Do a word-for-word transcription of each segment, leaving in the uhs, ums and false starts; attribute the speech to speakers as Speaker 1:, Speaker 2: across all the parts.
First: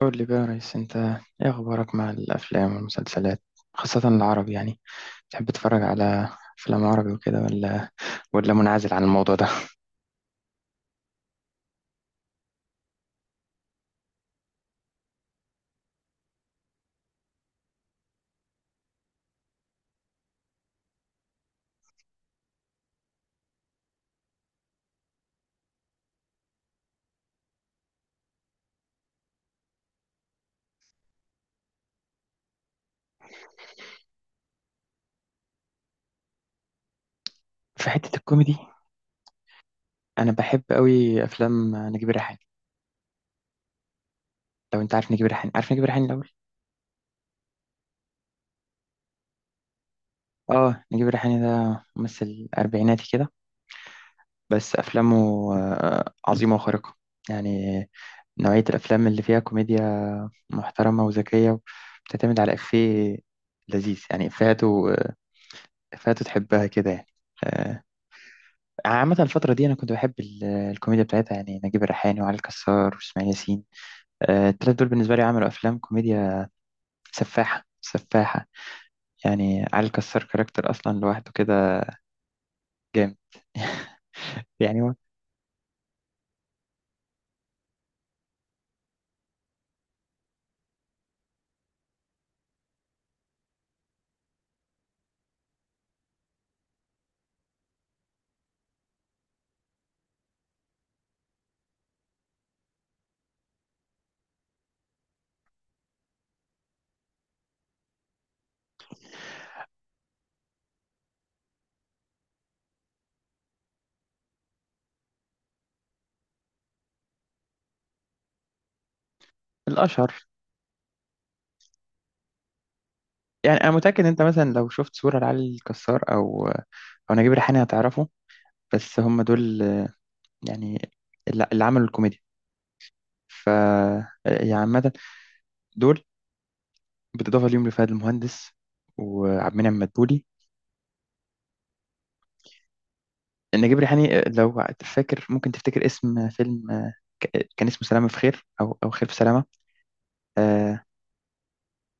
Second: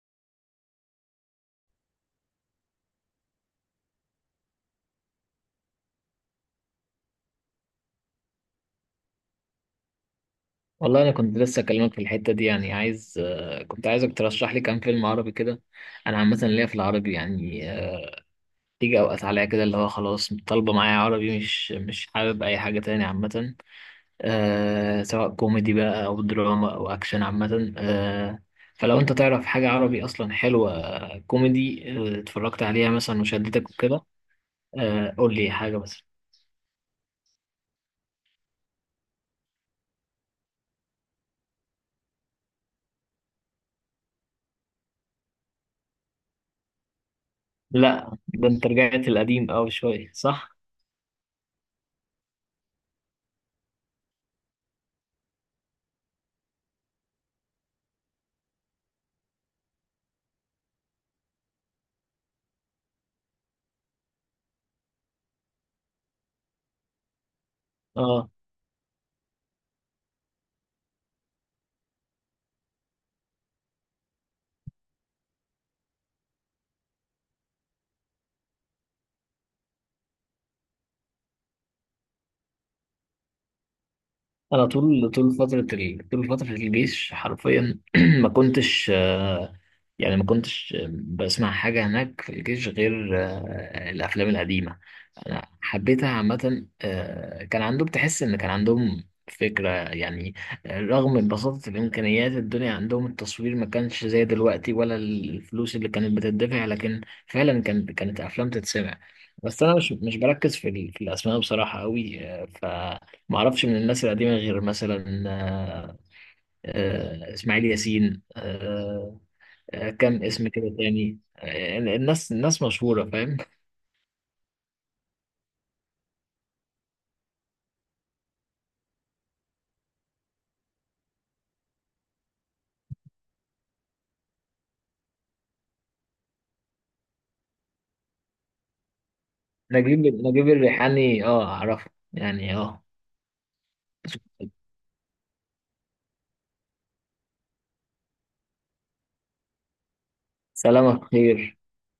Speaker 1: قول لي بقى يا ريس. انت ايه اخبارك مع الافلام والمسلسلات، خاصة العربي؟ يعني تحب تتفرج على افلام عربي وكده ولا ولا منعزل عن الموضوع ده؟
Speaker 2: والله انا كنت لسه اكلمك في الحته دي يعني عايز آه، كنت عايزك ترشح لي كام فيلم عربي كده. انا عامه ليا في العربي يعني آه، تيجي اوقات عليا كده اللي هو خلاص طالبه معايا عربي مش مش حابب اي حاجه تاني عامه. أه سواء كوميدي بقى او دراما او اكشن عامه أه فلو انت تعرف حاجه عربي اصلا حلوه آه، كوميدي آه، اتفرجت عليها مثلا وشدتك وكده. أه قول لي حاجه بس.
Speaker 1: في حتة الكوميدي، انا بحب قوي افلام نجيب الريحاني. لو انت عارف نجيب الريحاني، عارف نجيب الريحاني الاول.
Speaker 2: لا، ده انت رجعت القديم قوي شويه، صح؟
Speaker 1: اه، نجيب الريحاني ده ممثل اربعيناتي كده، بس افلامه آه، عظيمة وخارقة. يعني نوعية الافلام اللي فيها كوميديا محترمة وذكية، بتعتمد على إفيه لذيذ، يعني إفيهاته آه، فتتحبها كده يعني. آه،
Speaker 2: اه.
Speaker 1: عامة الفترة دي أنا كنت بحب ال- الكوميديا بتاعتها، يعني نجيب الريحاني وعلي الكسار وإسماعيل ياسين. آه، التلاتة دول بالنسبة لي عملوا أفلام كوميديا سفاحة سفاحة. يعني علي الكسار كاركتر أصلا لوحده كده، جامد.
Speaker 2: انا
Speaker 1: يعني هو
Speaker 2: طول طول فتره ال... طول فتره الجيش حرفيا ما كنتش، آه، يعني ما كنتش آه، بسمع حاجه هناك في الجيش غير آه، الافلام القديمه. انا حبيتها عامه، آه، كان عندهم تحس ان كان عندهم فكره يعني. رغم من بساطه الامكانيات الدنيا عندهم، التصوير ما كانش زي دلوقتي ولا الفلوس اللي كانت بتدفع، لكن فعلا كانت كانت افلام تتسمع. بس انا مش مش بركز في ال- في الاسماء بصراحه قوي. ف ما اعرفش من الناس القديمه غير مثلا آه، آه، اسماعيل ياسين آه، آه،
Speaker 1: الأشهر.
Speaker 2: كم اسم كده تاني، آه، الناس الناس مشهوره، فاهم.
Speaker 1: يعني أنا متأكد إن أنت مثلا لو شفت صورة لعلي الكسار أو أو نجيب الريحاني هتعرفه. بس هم دول، آه، يعني اللي اللي عملوا الكوميديا. ف آه، يعني عامة دول، بالإضافة ليهم لفهد المهندس وعبد المنعم
Speaker 2: نجيب
Speaker 1: مدبولي.
Speaker 2: نجيب الريحاني، اه، اعرفه يعني. اه.
Speaker 1: نجيب ريحاني، آه، لو فاكر ممكن تفتكر اسم فيلم. آه، ك- كان اسمه سلامة في خير أو أو خير في سلامة. آه,
Speaker 2: سلامة خير.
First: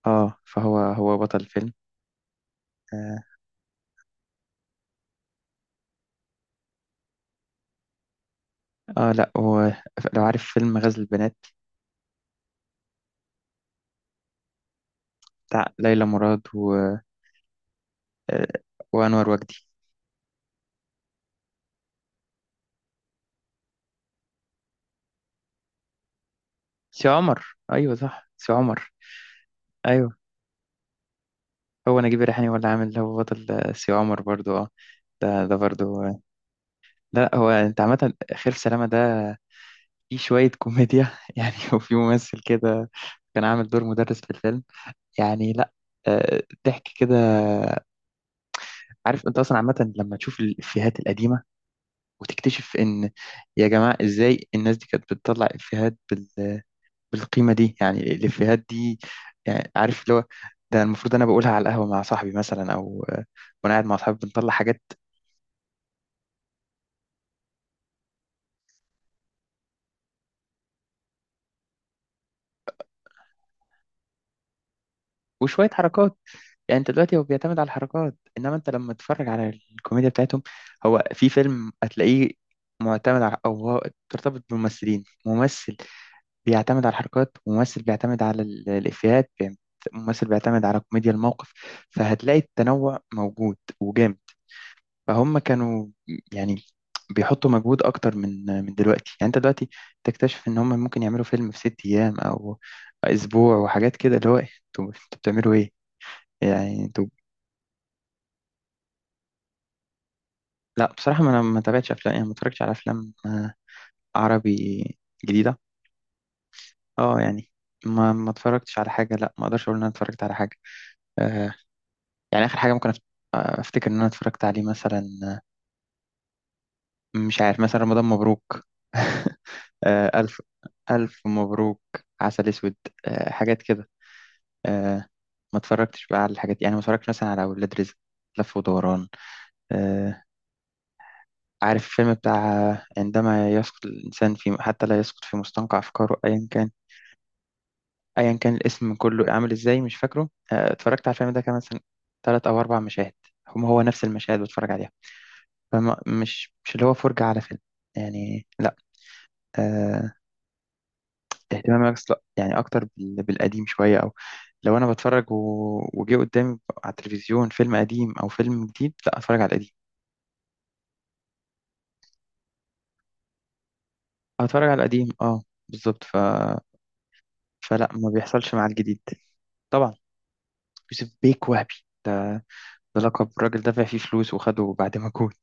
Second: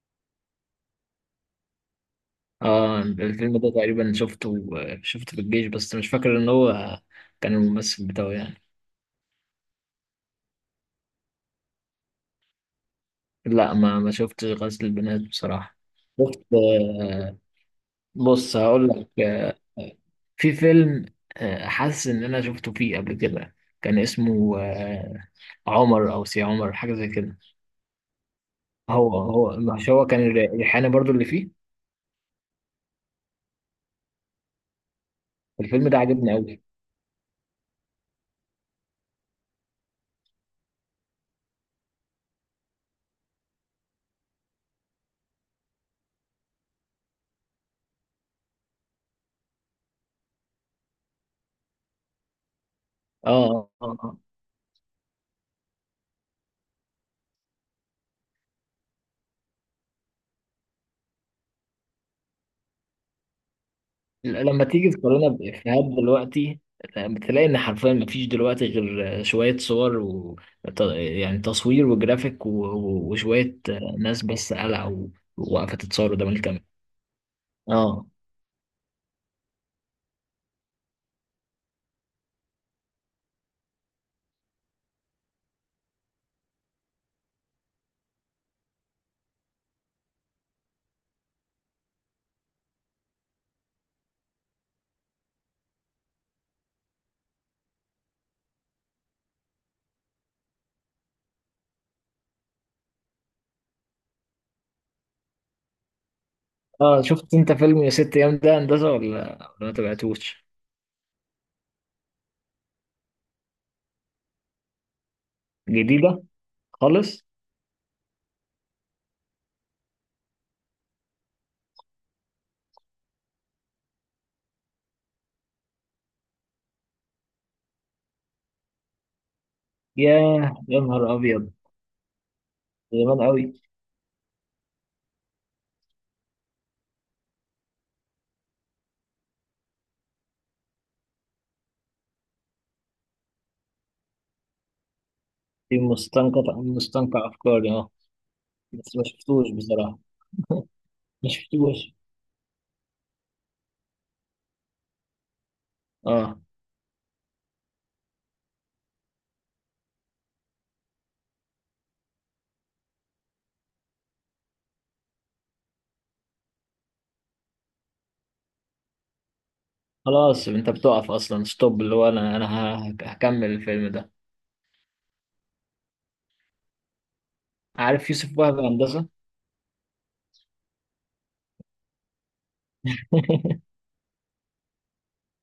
Speaker 1: آه فهو هو بطل الفيلم.
Speaker 2: اه،
Speaker 1: آه,
Speaker 2: الفيلم ده تقريبا شفته آه، شفته في الجيش، بس مش فاكر ان هو كان الممثل بتاعه يعني.
Speaker 1: آه لا، هو لو عارف فيلم غزل البنات،
Speaker 2: لا، ما ما شفتش غزل البنات
Speaker 1: بتاع
Speaker 2: بصراحه.
Speaker 1: ليلى مراد
Speaker 2: شفت
Speaker 1: و آه،
Speaker 2: بص هقول لك
Speaker 1: وأنور
Speaker 2: آه،
Speaker 1: وجدي.
Speaker 2: في فيلم، آه، حاسس ان انا شفته فيه قبل كده، كان اسمه آه، عمر او سي عمر حاجه زي
Speaker 1: سي
Speaker 2: كده.
Speaker 1: عمر، أيوه صح، سي عمر.
Speaker 2: هو هو مش هو
Speaker 1: أيوه،
Speaker 2: كان الر- ريحانه برضو اللي فيه؟
Speaker 1: هو نجيب ريحاني هو اللي عامل، هو بطل آه، سي عمر برضو. آه، ده ده
Speaker 2: الفيلم ده
Speaker 1: برضو. آه،
Speaker 2: عجبني قوي.
Speaker 1: لا، هو أنت عامة خير في سلامة ده فيه شوية كوميديا. يعني وفي ممثل كده كان عامل دور مدرس في الفيلم، يعني لا، آه، ضحك كده. عارف انت اصلا عامه لما تشوف الافيهات القديمه وتكتشف ان،
Speaker 2: اه،
Speaker 1: يا
Speaker 2: اه،
Speaker 1: جماعه،
Speaker 2: آه. آه.
Speaker 1: ازاي الناس دي كانت بتطلع افيهات بال... بالقيمه دي؟ يعني الافيهات دي، يعني عارف اللي هو، ده المفروض انا بقولها على القهوه مع صاحبي مثلا، او آه، وانا قاعد مع صاحبي
Speaker 2: ل-
Speaker 1: بنطلع
Speaker 2: لما
Speaker 1: حاجات.
Speaker 2: تيجي تقارنها بافيهات دلوقتي، بتلاقي ان حرفيا مفيش دلوقتي غير آه، شويه صور، و ت- يعني تصوير وجرافيك و- و- وشويه آه، ناس بس قلعوا
Speaker 1: وشويه
Speaker 2: وواقفه تتصور
Speaker 1: حركات.
Speaker 2: قدام الكاميرا.
Speaker 1: يعني انت دلوقتي هو بيعتمد على
Speaker 2: اه،
Speaker 1: الحركات، انما انت لما تتفرج على الكوميديا بتاعتهم، هو في فيلم هتلاقيه معتمد على، او هو ترتبط بممثلين، ممثل بيعتمد على الحركات، وممثل بيعتمد على ال- الإفيهات بيعت- ممثل بيعتمد على كوميديا الموقف. فهتلاقي التنوع موجود وجامد. فهم كانوا، يعني، بيحطوا مجهود أكتر من من دلوقتي. يعني أنت دلوقتي تكتشف إن هم ممكن يعملوا فيلم في ست أيام أو أسبوع وحاجات كده، اللي هو إيه، أنتوا أنتوا بتعملوا إيه؟ يعني
Speaker 2: اه،
Speaker 1: أنتوا.
Speaker 2: شفت انت فيلم يا ست ايام ده، هندسه ولا ولا ما تبعتوش؟
Speaker 1: لا بصراحة، ما أنا ما تابعتش أفلام، يعني ما اتفرجتش على أفلام آه، عربي جديدة.
Speaker 2: جديدة
Speaker 1: أه
Speaker 2: خالص.
Speaker 1: يعني ما ما اتفرجتش على حاجة. لا ما أقدرش أقول إن أنا اتفرجت على حاجة. آه، يعني آخر حاجة ممكن أفت- آه، أفتكر إن أنا اتفرجت عليه، مثلا، آه، مش عارف، مثلا رمضان مبروك آه، ألف
Speaker 2: ياه، يا نهار
Speaker 1: ألف
Speaker 2: أبيض!
Speaker 1: مبروك، عسل أسود،
Speaker 2: زمان
Speaker 1: آه،
Speaker 2: أوي.
Speaker 1: حاجات كده. آه، ما اتفرجتش بقى على الحاجات، يعني ما اتفرجتش مثلا على أولاد رزق، لف ودوران. آه، عارف الفيلم بتاع آه، عندما يسقط الإنسان في حتى لا يسقط في مستنقع
Speaker 2: في
Speaker 1: أفكاره،
Speaker 2: مستنقع
Speaker 1: أيا كان،
Speaker 2: مستنقع أفكاري، أه
Speaker 1: أيا كان الاسم
Speaker 2: بس ما
Speaker 1: كله
Speaker 2: شفتوش
Speaker 1: عامل إزاي، مش
Speaker 2: بصراحة،
Speaker 1: فاكره. آه، اتفرجت على الفيلم
Speaker 2: ما
Speaker 1: ده، كان مثلا
Speaker 2: شفتوش.
Speaker 1: تلات أو أربع مشاهد هم هو نفس المشاهد بتفرج عليها، فما
Speaker 2: أه
Speaker 1: مش مش اللي هو فرجة على فيلم، يعني لا. آه اهتمامي أكس- لا يعني أكتر بال- بالقديم شوية. أو لو أنا بتفرج و- وجي قدامي على التلفزيون فيلم قديم أو فيلم جديد، لا أتفرج على القديم.
Speaker 2: خلاص، أنت بتقف أصلا ستوب اللي هو أنا أنا ه- هكمل الفيلم ده.
Speaker 1: أتفرج على القديم، أه، بالظبط. ف... فلا ما
Speaker 2: عارف يوسف
Speaker 1: بيحصلش
Speaker 2: وهبي،
Speaker 1: مع الجديد.
Speaker 2: هندسة؟
Speaker 1: طبعا، يوسف بيك وهبي، ده ده لقب الراجل دفع فيه فلوس وخده بعد مجهود.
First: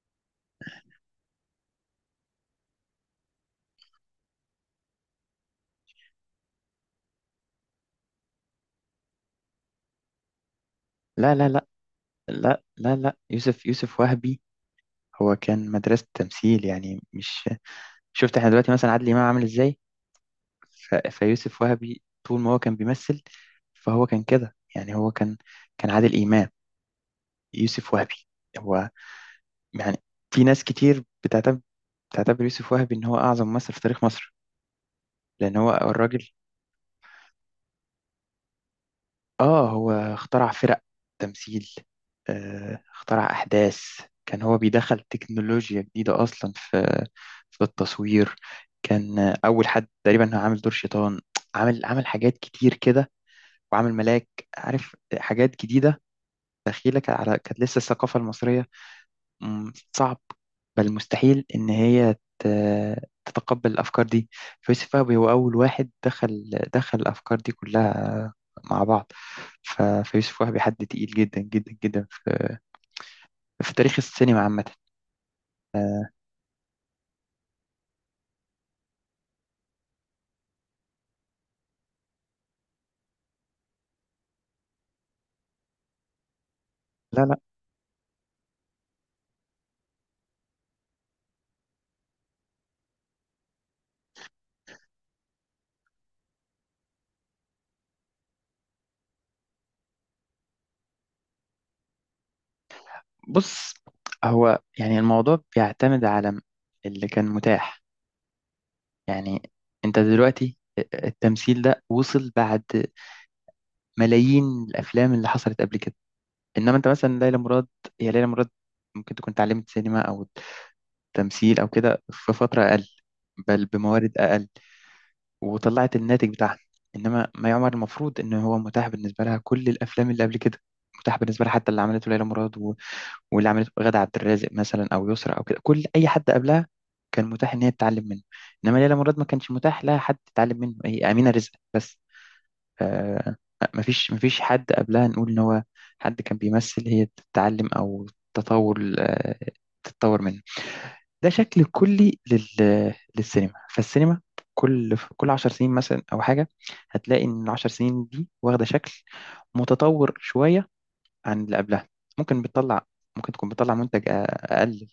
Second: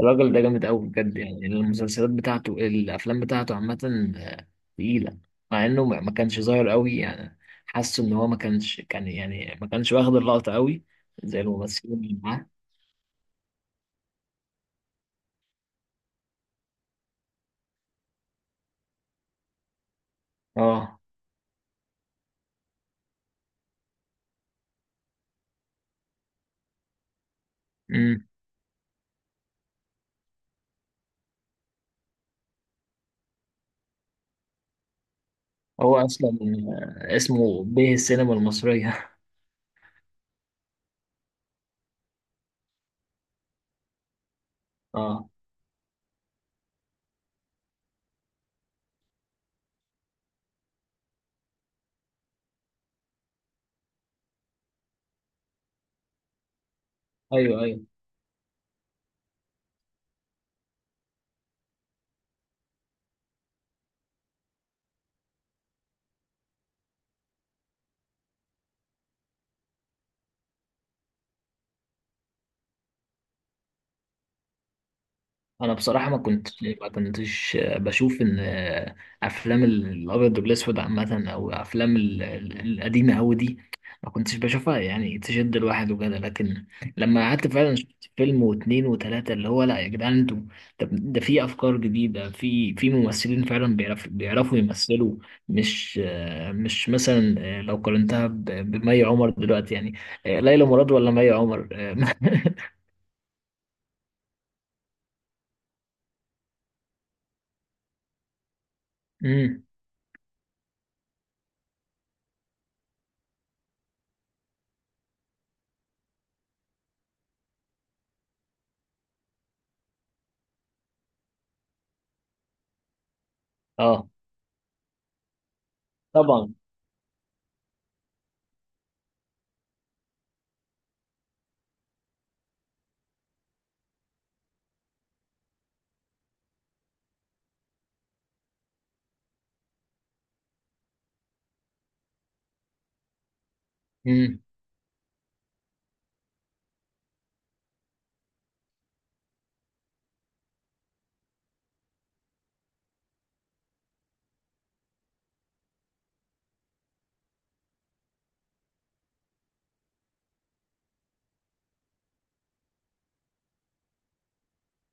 Speaker 2: الراجل ده جامد أوي بجد، يعني المسلسلات بتاعته الأفلام بتاعته عامة آه، تقيلة. مع إنه ما ما كانش ظاهر أوي يعني. حاسه إن هو ما كانش كان يعني ما كانش واخد اللقطة أوي،
Speaker 1: لا
Speaker 2: زي
Speaker 1: لا لا
Speaker 2: الممثلين اللي معاه.
Speaker 1: لا لا لا، يوسف يوسف وهبي هو كان مدرسة تمثيل، يعني مش. شفت احنا دلوقتي مثلا عادل إمام عامل ازاي؟ ف...
Speaker 2: أه.
Speaker 1: فيوسف وهبي طول ما هو كان بيمثل، فهو كان كده، يعني هو كان كان عادل إمام. يوسف وهبي، هو، يعني، في ناس كتير بتعتبر بتعتبر يوسف وهبي إن هو أعظم ممثل في تاريخ مصر، لأن هو
Speaker 2: هو
Speaker 1: الراجل.
Speaker 2: اصلا اسمه به السينما المصريه.
Speaker 1: آه هو اخترع فرق تمثيل، آه اخترع أحداث. كان هو بيدخل
Speaker 2: اه،
Speaker 1: تكنولوجيا جديدة أصلا في في التصوير. كان آه، أول حد تقريبا هو عامل دور شيطان، عامل عامل حاجات كتير كده، وعامل ملاك. عارف، حاجات جديدة. تخيلك على كانت
Speaker 2: ايوه،
Speaker 1: لسه
Speaker 2: ايوه.
Speaker 1: الثقافة المصرية م- صعب، بل مستحيل إن هي ت- تتقبل الأفكار دي. فيوسف فهمي هو أول واحد دخل دخل الأفكار دي كلها مع بعض. ف- فيوسف وهبي حد تقيل جدا جدا جدا في, في تاريخ السينما عامة.
Speaker 2: انا بصراحه ما كنت ما كنتش بشوف ان افلام الابيض والاسود عامه او افلام ال- ال- القديمه قوي دي، ما كنتش بشوفها يعني تشد الواحد وكده. لكن
Speaker 1: لا
Speaker 2: لما
Speaker 1: لا،
Speaker 2: قعدت فعلا شفت فيلم واتنين وتلاته اللي هو لا يا جدعان انتوا. طب ده في افكار جديده، في في ممثلين فعلا بيعرف بيعرفوا يمثلوا. مش مش مثلا لو قارنتها ب- بمي عمر دلوقتي يعني. ليلى مراد ولا مي عمر؟
Speaker 1: بص، هو يعني الموضوع بيعتمد على اللي كان متاح. يعني
Speaker 2: امم.
Speaker 1: انت دلوقتي، التمثيل ده وصل بعد ملايين الافلام اللي حصلت قبل كده. انما انت مثلا ليلى مراد، هي ليلى مراد ممكن تكون اتعلمت سينما او تمثيل او كده في فتره اقل، بل
Speaker 2: اه،
Speaker 1: بموارد اقل، وطلعت الناتج
Speaker 2: طبعا.
Speaker 1: بتاعها. انما مي عمر المفروض ان هو متاح بالنسبه لها كل الافلام اللي قبل كده، متاح بالنسبه لها حتى اللي عملته ليلى مراد، و... واللي عملته غادة عبد الرازق مثلا، او يسرا، او كده، كل اي حد قبلها كان متاح ان هي تتعلم منه. انما ليلى مراد ما كانش متاح لها حد تتعلم منه، هي امينه رزق بس. آه، مفيش مفيش حد قبلها نقول إن هو حد كان بيمثل هي تتعلم أو تطور آه، تتطور منه. ده شكل كلي لل- للسينما. فالسينما كل كل عشر سنين مثلا أو حاجة، هتلاقي إن العشر سنين دي واخدة شكل متطور شوية عن اللي قبلها. ممكن بتطلع ممكن تكون بتطلع منتج أ- أقل.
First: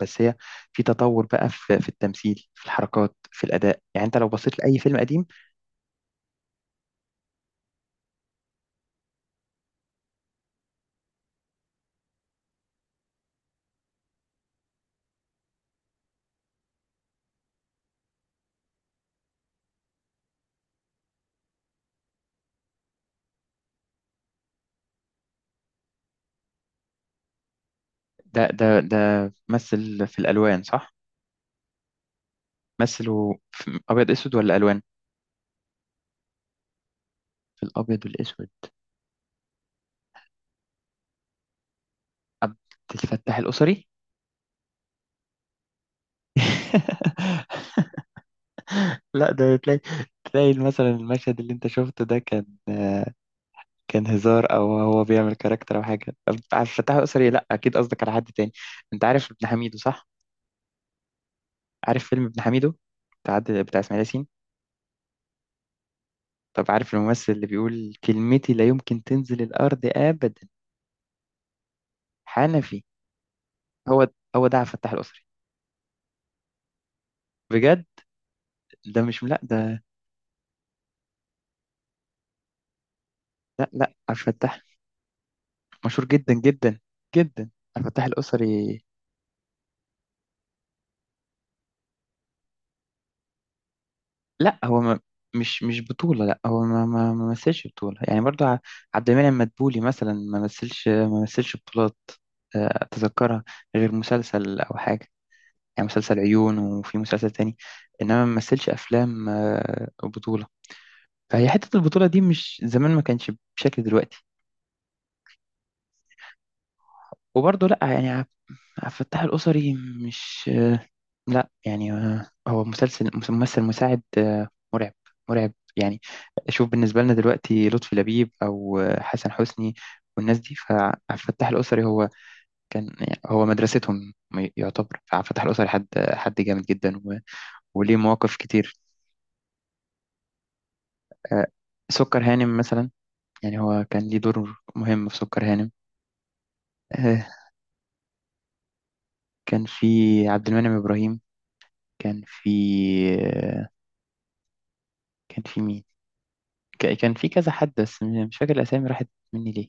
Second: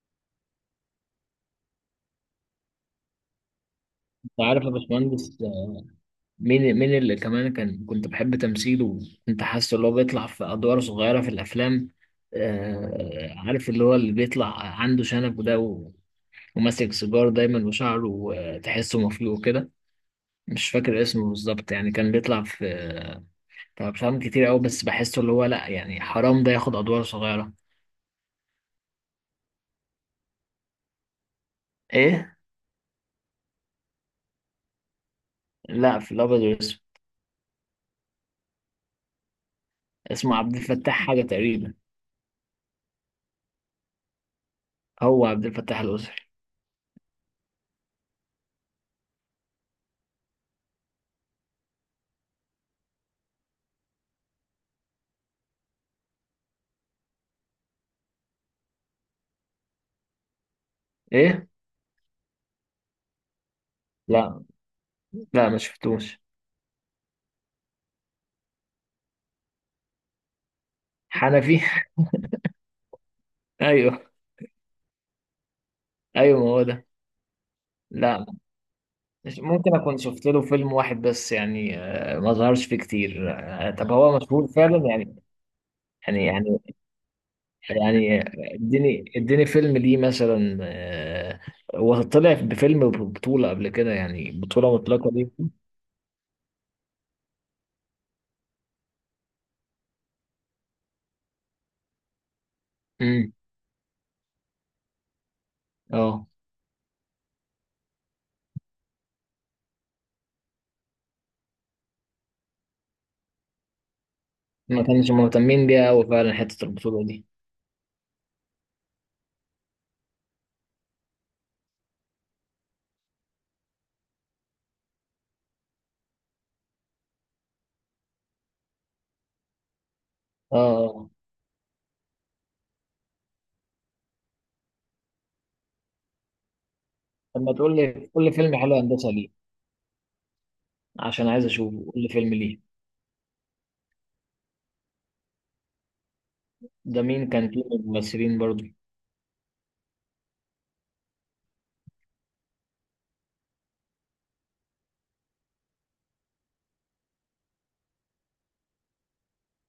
Speaker 1: بس هي في تطور بقى في في التمثيل، في الحركات، في الأداء. يعني أنت لو بصيت
Speaker 2: عارف يا
Speaker 1: لأي فيلم قديم.
Speaker 2: باشمهندس، مين مين اللي كمان كان كنت بحب تمثيله، كنت حاسس اللي هو بيطلع في أدوار صغيرة في الأفلام. آه عارف اللي هو اللي بيطلع عنده شنب وده و- وماسك سيجار دايما، وشعره آه، تحسه مفلوق كده. مش فاكر اسمه بالظبط يعني، كان بيطلع في في أفلام كتير أوي، بس بحسه اللي هو لأ يعني حرام ده ياخد أدوار صغيرة.
Speaker 1: ده ده ده مثل في الألوان صح؟
Speaker 2: إيه؟
Speaker 1: مثل في ابيض اسود ولا الوان؟
Speaker 2: لأ، في الأبيض والأسود.
Speaker 1: في الابيض والاسود.
Speaker 2: اسمه عبد الفتاح حاجة تقريبا.
Speaker 1: عبد الفتاح الاسري؟
Speaker 2: هو عبد الفتاح الأسري؟
Speaker 1: لا، ده تلاقي تلاقي مثلا المشهد اللي انت شفته ده كان، آه، كان هزار، او هو بيعمل كاركتر او حاجه. عبد الفتاح الاسري؟ لا، اكيد قصدك على حد تاني. انت عارف ابن حميدو صح؟
Speaker 2: إيه؟
Speaker 1: عارف فيلم ابن حميدو بتاع عاد- بتاع اسماعيل ياسين.
Speaker 2: لأ، لأ، ما شفتوش.
Speaker 1: طب عارف الممثل اللي بيقول: كلمتي لا يمكن تنزل الارض ابدا؟
Speaker 2: حنفي.
Speaker 1: حنفي.
Speaker 2: ايوه،
Speaker 1: هو هو ده عبد الفتاح الاسري.
Speaker 2: ايوه، ما هو ده.
Speaker 1: بجد.
Speaker 2: لا،
Speaker 1: ده مش، لا
Speaker 2: مش ممكن
Speaker 1: ده،
Speaker 2: اكون شفت له فيلم واحد بس يعني، آه، ما ظهرش فيه كتير.
Speaker 1: لا
Speaker 2: آه، طب
Speaker 1: لا،
Speaker 2: هو
Speaker 1: عبد
Speaker 2: مشهور
Speaker 1: الفتاح
Speaker 2: فعلا يعني؟
Speaker 1: مشهور
Speaker 2: يعني
Speaker 1: جدا
Speaker 2: يعني
Speaker 1: جدا جدا، الفتاح
Speaker 2: يعني.
Speaker 1: الأسري.
Speaker 2: اديني اديني فيلم ليه مثلا، آه، هو طلع بفيلم بطولة قبل كده، يعني
Speaker 1: لا،
Speaker 2: بطولة
Speaker 1: هو ما،
Speaker 2: مطلقة دي؟
Speaker 1: مش مش بطولة. لا هو ما ما ما مثلش بطولة، يعني برضو ع- عبد المنعم مدبولي مثلا ما مثلش ما مثلش بطولات. آه،
Speaker 2: امم.
Speaker 1: أتذكرها غير مسلسل أو حاجة. يعني مسلسل
Speaker 2: اه.
Speaker 1: عيون وفي مسلسل تاني. إنما ما مثلش أفلام آه، بطولة. فهي حتة البطولة دي مش زمان ما كانش بشكل دلوقتي.
Speaker 2: ما كانش مهتمين بيها قوي فعلا حتة البطولة دي.
Speaker 1: وبرضو لا يعني، ع- عبد الفتاح الأسري مش، لا يعني، آه، هو مسلسل ممثل مساعد آه، مرعب، مرعب يعني. شوف، بالنسبة لنا دلوقتي لطفي لبيب أو آه، حسن حسني والناس دي،
Speaker 2: اه.
Speaker 1: فعبد
Speaker 2: آه.
Speaker 1: الفتاح الأسري هو كان، يعني هو مدرستهم، م- يعتبر. فعبد الفتاح الأسري حد حد جامد جدا، و-
Speaker 2: طب ما تقول
Speaker 1: وليه
Speaker 2: لي قول لي
Speaker 1: مواقف
Speaker 2: فيلم
Speaker 1: كتير.
Speaker 2: حلو هندسة ليه، عشان عايز
Speaker 1: آه،
Speaker 2: اشوفه، قول لي
Speaker 1: سكر
Speaker 2: فيلم
Speaker 1: هانم
Speaker 2: ليه.
Speaker 1: مثلا. يعني هو كان ليه دور مهم في سكر هانم.
Speaker 2: ده
Speaker 1: آه،
Speaker 2: مين كان فيه من الممثلين برضه؟
Speaker 1: كان في عبد المنعم إبراهيم، كان في آه، كان في مين، ك- كان في كذا حد، بس مش فاكر الأسامي، راحت مني ليه.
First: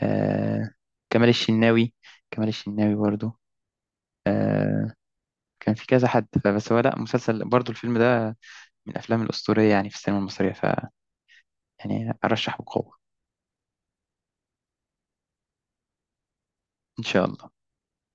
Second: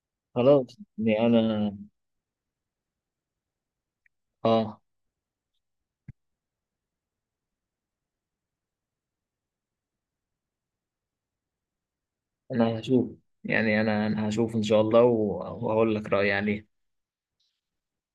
Speaker 1: آه
Speaker 2: خلاص.
Speaker 1: كمال
Speaker 2: يعني انا
Speaker 1: الشناوي. كمال الشناوي برضو.
Speaker 2: اه
Speaker 1: آه كان في كذا حد فبس. هو لا، مسلسل برضو، الفيلم ده من الأفلام الأسطورية يعني في السينما المصرية. ف، يعني، أرشح
Speaker 2: انا
Speaker 1: بقوة.
Speaker 2: هشوف. يعني انا انا هشوف ان شاء الله، و- وهقول لك رأيي عليه.
Speaker 1: إن شاء الله.